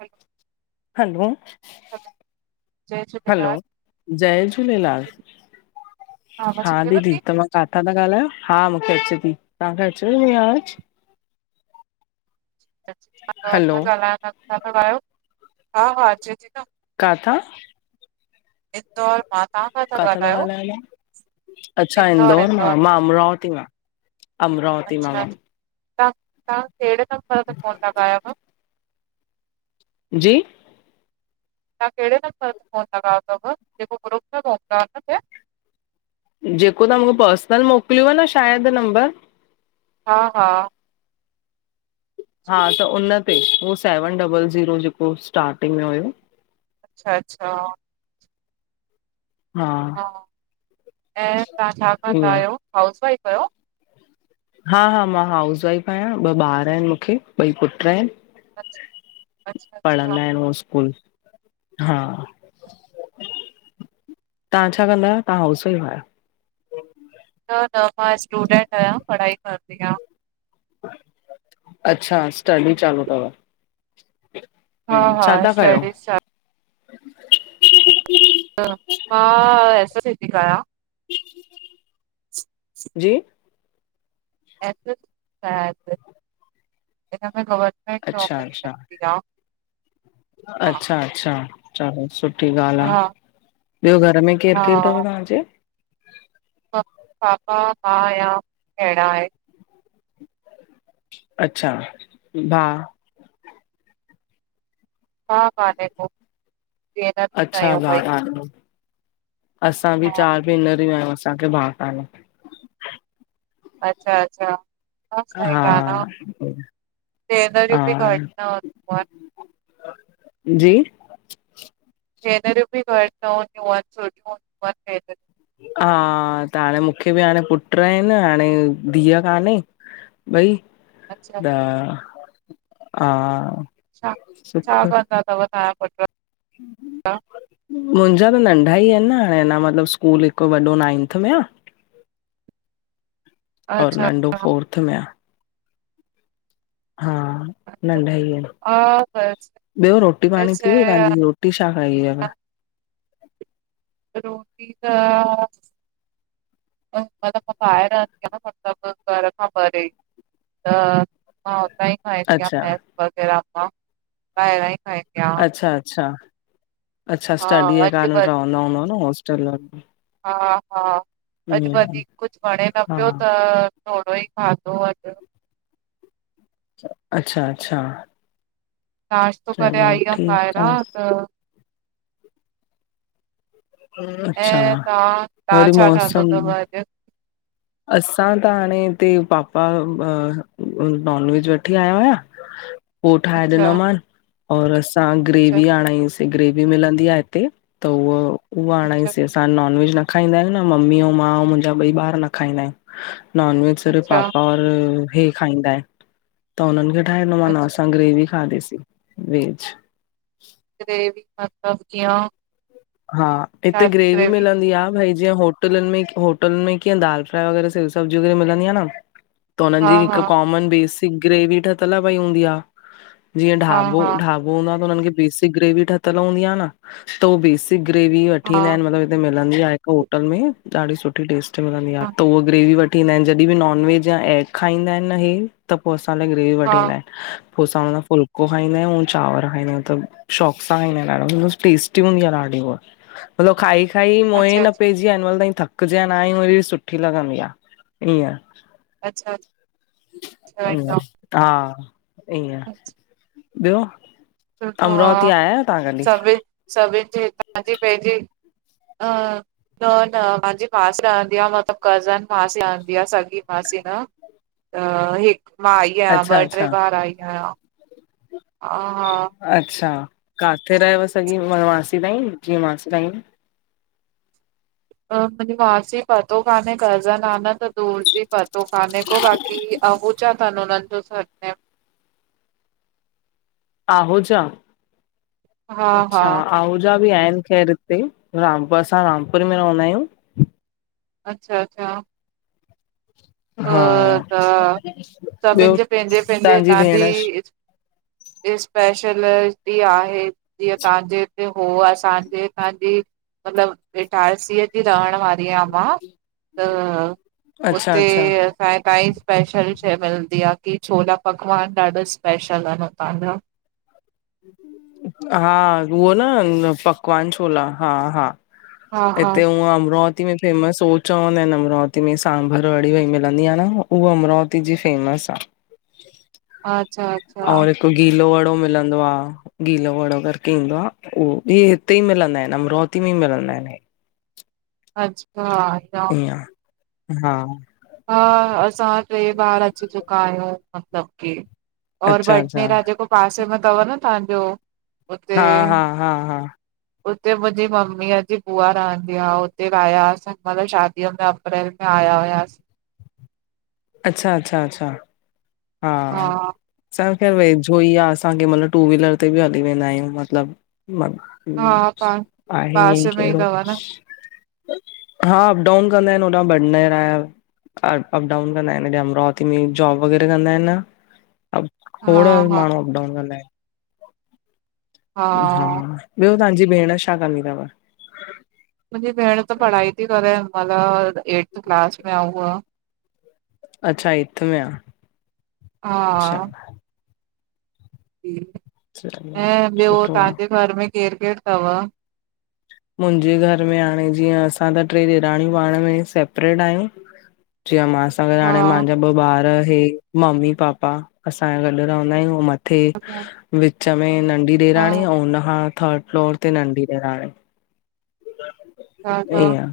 हलो hello hello जय Jhulelal hello जय झूलेलाल आवाज अचेव ती थी तंव्हा काथां था ॻाल्हायो? हा मूंखे अचे थी। तव्हांखे अचेवती मुंजी आवाज? हलो ॻाल्ह हा हा अचे थी न कथां? इंदौर मां तव्हां खां किथां था ॻाल्हायो तांह? अच्छा इंदौर मां। मां अमरावती मां। अमरावती मां अच्छा मां तव्हां तव्हां कहिड़े नंबर ते फ़ोन लगॻायव? जी तव्हां कहिड़े नम्बर ते फोन लगायो अथ? जेको ग्रुप हुदव न जेको तव्हां मूंखे पर्सनल मोकिलियो न शायदि नंबर हा हा जी हा जी त उन ते उहो सेवन डबल ज़ीरो जेको स्टार्टिंग में हुयो। अच्छा अच्छा हा ऐं तव्हां छा क ता्ह ईअं आहियो, हाउस वाइफ आहियो? हा हा मां हाउस वाइफ आहियां। ॿ ॿार आहिनि मूंखे ॿई पुट आहिनि। अच्छा अच्छा अच्छा पढ़नदा आहिन हो स्कूल। हा, तव्हां छा कंदा आहियो तव्हां हाउसो वाईफ आहियो? न त मां स्टूडेंट आहियां, पढ़ाई कंदी आहियां। अच्छा, स्टडी चालू अथव। हा हा छा था कयो। स्टडीज़ मां स स थी आहियां। जी - - अ ख़बर। अच्छा नौकरी करंदी आहे। अचछा अच्छा चलो सुठ - - सुठी ॻाल्ह हा आहे ॿियो घर में केरु केरु अथव हा तव्हांजे। पापा मां आहियां अहिड़ा आहिन। अच्छा भा। हा ह - - अच्छा भाग आहे असां बि हा चार भेनर ई आहियूं असांखे भाग वार। अच्छा अच्छा। ह सह हा गान सनर बि घ हा न - - जी - - हेनर बि घ - - हा त हाणे मूंखे बि हाणे पुट आहिन हाणे धीअ कान्हे। भई अच्छा त हा - - छा कंदा अथव ताजा पूट? हम हम। मुंहिंजा त नंढा ई आहिन न हाणे अञ मतलब स्कूल हिक वॾो नाइंथ में आ। और अच्छा नंढो फोर्थ में आहे। हा अच्छा। नंढा ई आहिन हा ॿियो रोटी पाणी बस थी वई तव्हांजी। कुटी छा खाईई - - रोटी त। मतलब ॿाहिरंद न मलब घर खां परे। त मां हुतां ई खाईंदी आहियां अच्छा, भैस वग़ैरह मां ॿाहिरां ई खाईंदी आहियां। अच्छा अच्छा अच्छा हा स्टडीअ अॼु कारण व रहंदा हूंदा न होॉस्टल में। हा हा अॼु वधीक कुझ वणे न हा, पियो त - - थोरो ई खाधो आ। अच्छा अच्छा। नाश्तो करे चलो आई आहे ठीकु ॿाहिरां आ। त। अच्छा ऐं तव्हां तव्हां री छा ठातो मौसम। अथव अॼु असां त हाणे हिते पापा नॉन वेज वठी आया हुया। पो ठाहे अच्छा ॾिनोमान और असां अच्छा ग्रेवी आणायस। ग्रेवी मिलंदी आहे हिते त उह उहा अच्छा आणायसीं। असां नॉन वेज न खाईंदा आहियूं न ममी ऐं मां ऐं मुंहिंजा ॿई ॿार न खाईंदा आहियूं। नॉन वेज सर्फ़ अच्छा पापा और इहे खाईंदा आहिन। त हुनन खे ठाहे ॾिनो माना अच्छा असां ग्रेवी खाधीसीं वेज। व मतलब कया। हा हिते ग्रेवी मिलंदी आहे भाई। जीअं होटलन में होटल में कीअं दाल फ्राए वग़ैरह स सबजी व़रह मिलंदी आ न। त हुनन हा जी हा हिकु कॉमन बेसिक ग्रेवी ठहियल पई हूंदी आहे जीअं हा ढाबो हा ढाबो - - बेसिक ग्रेवी ठहियल हूंदी आहे न त उ बेसिक ग्रेवी वठी ईंदा आहिन मतब - - होटल में ॾाढी सुठी टस्ट हा आहे उ ग्रेवी वठ। ठंदा आहिन जॾहिं बि नॉन वेज या एग खाईंदा आहिन न इहे त पोइ असां लाइ ग्रेवी वठी हा ईंदा आहिन। पो असां हुन फुलको खाईंदायूं, चांवर खाईंदायूं, तब शौक़ सां खाईंदायूं ॾाढ़ो, टेस्टी हूंदी आ ॾाढ़ी। मलब खाई खाई मोयें अच्छा न अच्छा पेज हिनमल ताई थकज्या नांयूं, एॾी सुठी लॻंदी आ, ईअं अच्छा अच्छा ईंदो। हा, ईअं ॿियो, सुठो अमरावती आ आयायो तहां कॾी? सभिन सभिन जे हितां जी पंहिंजी, अं न न, मांजी मासी रहंदी आ मतलब कज़न मासी रहंदी आ, सॻी मासी न। त हिक मां आई आयां, अच्छा ॿ ट्रे अच्छा बार आई आयां, हा हा अच्छा, काथे रहेव सॻी म मासी ताईं, जीअं मासी ताईं? अ मुंजी मासी पतो काने घर, कज़न आ न त दूर जी प पतो कान्हे को, बाक़ी अगूचा थन उनन जो सर नेम। आहूजा, हा हा अच्छा आहूजा बि आहिन ख़ैर इ इते, रामपुर, असां रामपुर में रहंदायूं। अच्छा अच्छा हा सभिन ॿियो जे पैंजे पैंजे तव्हांजी भेण तांजी स्पेशल डी, आहे, जीअं तहांजे हिते जो हूअ असांजे हितां जी, मतलब इटारसीअ जी रहण वारीआं मां। त अच्छा उते अच्छा छाए काई स्पेशल शइ मिलदी आ, की छोला पकवान ॾाढा स्पेशल अन उतां जा। हूं हा, हूअ न पकवान छोला, हा हा हा हा इते हूअं अमरो अमरावती में फेमस उ चवंदा आहिन, अमरावती में सांभर वड़ी वई मिलंदी आ न उह अमरावती जी फेमस आ। अच्छा अच्छा और हिकु गीलो वड़ो मिलंदो आ। गीलो वड़ो करके ईंदो आ, ऊ बि हिते ई मिलंदा एन अमरावती में ई मिलंदा एन हे। अच्छा ईअं इअं, हा हा, असां ट्रे बार अची चुका आयूं, मतलब की और, अच्छा अच्छा भटनेरा, जेको पासे में तव न तहांजो, उ हा हा, हा हा उते मुंजी ममीअ जी बूआ रहंदी आ, उते वयास मतलब शादीअ में अप्रैल में, आया हुयास। अच्छा, अच्छा, अच्छा हा असांखे खैरु वेझो ई आ, असां केंमल्ह टू व्हीलर ते बि हली वेंदायूं मतलब हूं, हा पा आहे ईअंई पासे में ई केड़हो। तव न, हा, अप डाउन कंदा एन होॾहूं भटनेरा जो। डाउन कंदा एन, हेॾे अमरावती में जॉब वग़ैरा कंदा एन न, हा खोड़ हा माण्हूं अप डाउन कंदा एन। हा, ॿियो तांजी भेण छा कंदी तव? मुंजी भेण त पढ़ाई ती करे, हिनमाल और एर्थ क्लस में आ उहा। अच्छा, एथ में आ। अच्छा हा जी, चलो ऐं ॿियो सुठो आ तहांजे घर में केरु केरु तव? मुंजे घर में हाणे जीअं असां त ट्रे ॾेराणियूं पांण में सेपरेड आहियूं चिया मास असां गॾु हा हांणे हा मांजा ॿ ॿार हे, मम्मी पापा असांया गॾु रहंदा आहियूं अंउं मथ मथे विच में नंढी ॾेराणी ॾाढा अंऊं उन खां थर्ड फ्लोर ते नंढी ॾेराणी हा वही आ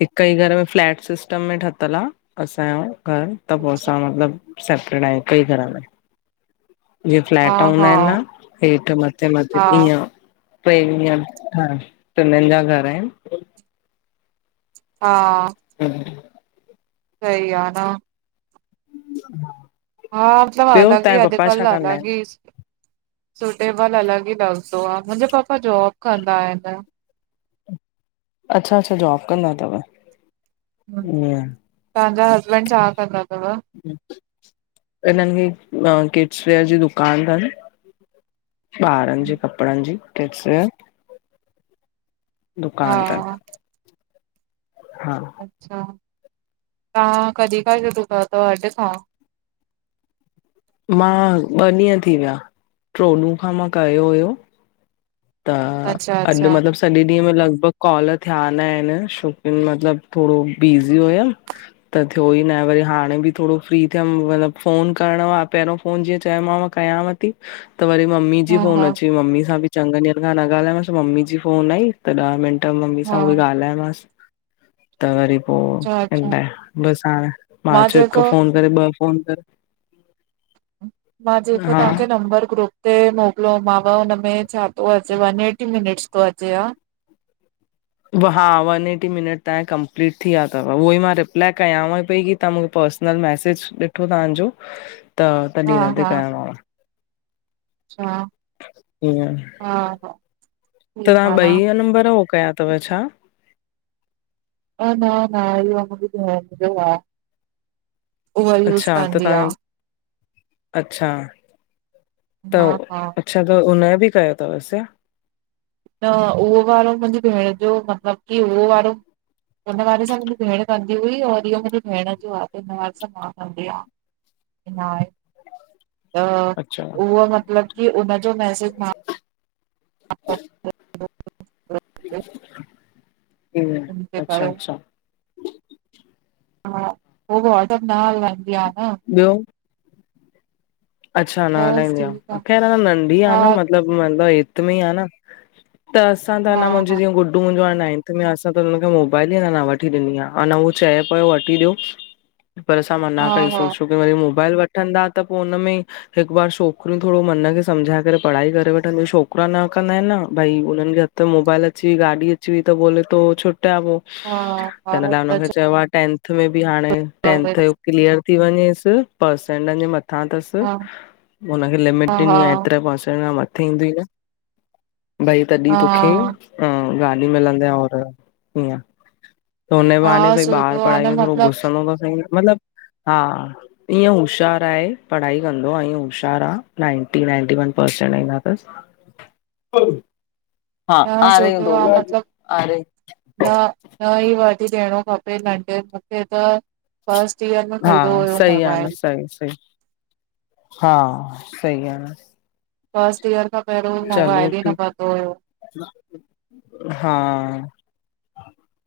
हिक ई घर में फ्लैट सिस्टम में ठतल आ असांयो घर त पो असां मतिलबु सेपरेड आहियंउं हिक ई घर में जीअं फ्लैट हूंदा हा इनि न हेठि मथे मथे हा ईअं ट्रे हींय, हा ट्रिनिनि जा घर इनि हा। हम्म। सह आ न हा। हा मतिलब अलॻ ई अॼुकल्ह कंदा आहिन? अलॻि ई सि सुटेबल अलॻि ई लॻंदो आ मुंजा पापा जॉब कंदा इनि अच्छा -अच्छा जॉब कंदा तव हुं, तहांजा हसबैंड छा कंदा तव? हम्म। हिननि जी अ किड्सवेयर जी दुकान तनि ॿारनि जे कपड़नि जी किड्सवेयर दुकान तन हा हा अच्छा, तहां कॾी खां शुरू कयो तव अॼु खां? मां ॿ ॾींहं थी विया, ट्रो ॾुहं खां मां कयो हुयो त अच्छा अॼु अच्छा, मतिलब स सॾे ॾींहं में लॻभॻि कॉल थिया न आहिनि छोकी मतलबु थोड़ो बिज़ी हुयमि त थियो ई ना हे वरी हाणे बि थोड़ो फ्री थियमि मतलबु फ़ोन करिणो आ पहिरों फोन जीअं चयोमांव कयांव ती, त वरी मम्मी जी हा फोन हा अची वई मम्मी सां बि चङनि ॾींहंनि खां न ॻाल्हायांमांसि त मम्मी जी फोन आई त ॾह मिंट मम्मी हा सां उहो ई ॻाल्हायामास त वरी पो अच्छा इन अच्छा, लाए बसि हाणे मां चयो हिकु फोन वरी ॿ फोन करे मां जेको हा तहांखे नंबर ग्रुप ते मोकिलियोमांव हुनमें छा? तो अचे वन एटी मिनटस तो अचेव व हा वन एटी मिनट तव्हांया कंप्लीट थी या तव उह ई मां रिप्लाय कयांव पई की तहां मुखे पर्स -नल मैसेज ॾिठो तहांजो त तॾी हा हिन ते कयोमांव छा, हा हा तहां ठीकु आ न, ॿई या नंबर हो कया तव छा? न न न इह्यो मुंजी भेंड़ जो आ उहा यूस अच्छा त कंदी आ तव्हां अच्छा त हा हा अच्छा त उन्हयो बि कयो तवसि छा न उहो वारो मुंजी भेंण जो मतलब की उहो वारो उन्ह वारे सां मुंजी भेंण कंदी हुई और इह्यो मुंजी भेण जो आ त हिन वारे सां मां कंदी आं ना हे त अच्छा उह मतलब की उनजो मैसेज मा ह [unintelligible] हम्म, अच्छा -अच्छा हा, हो वाट अप न हलाइंदी आ न ॿियो। अचछा न बस हलाईंदी ठीक आ आहे अ न नंढी आहे हा न मतलब में आहे न। त असां त हा न मुंहिंजी हा जीअं ग - - अ ट मुंहिंजो आहे नाइंथ में असां त हुनखे मोबाइल ई अ न वठी ॾिनी आहे अन उहो चए पियो वठी ॾियो। पर असां मना कई हा सोचूं की वरी मोबाइल वठंदा त पोइ हुनन में। हिक बार छोकिरियूं थोरो मन खे सम्झाए करे पढ़ाई करे वठंदियूं छोकिरा न कंदा आहिन न भई हुननन खे। त मोबाइल अची गाॾी अची त तो छोटे आबो हा हा तन लाइ हा त उनखे चयो। टेंनथ में बि हाणे टेंथ जो क्लीअर थी वञेस पसेंटन जे मथां अथस। हा हुनखे लिमिट हा ॾिनी आहे एतिरे प खां मथे ईंदी ई न - - भई तॾहिं हा तोखे गाॾी मिलंदी और हीअं - - त हुन बहाने हा भई ॿारु सुठो आ पढ़ाई न में थोरो मतलब घुसंदो थो सही मतलब। हा ईअं होश्यारु आहे पढ़ाई। टथ - - हा न आ रीूं सुठो दो मतलब आ रह। न न ई वठी ॾियणो खपे नंढे मूंखे त। First year. में हा मिलंदो हुयो सही आहे न मोबाइल सही सी हा सही आ न। फस्ट ईयर खांक। चलो ठीक हा।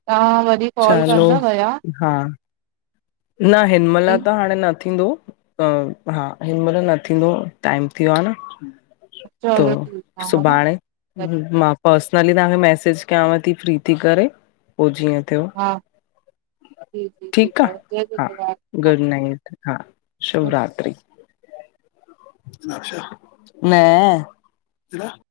तव्हां वरी कॉल चलो कंदा हुया। हा न हिनमहिल त हाणे न थींदो। हा हिन महिल न थींदो टाइम थियो आ न। त चलो ठीकु आहे हा न सुभाणे। मां पर्सनली तव्हांखे मैसेज कयांव थी फ्री थी करे। पोइ जीअं थियो हा जी जी ठीक ठीकु आ। आहे जय हा झूलेलाल। गुड नाइट हा हा शिवरात्रि। न - -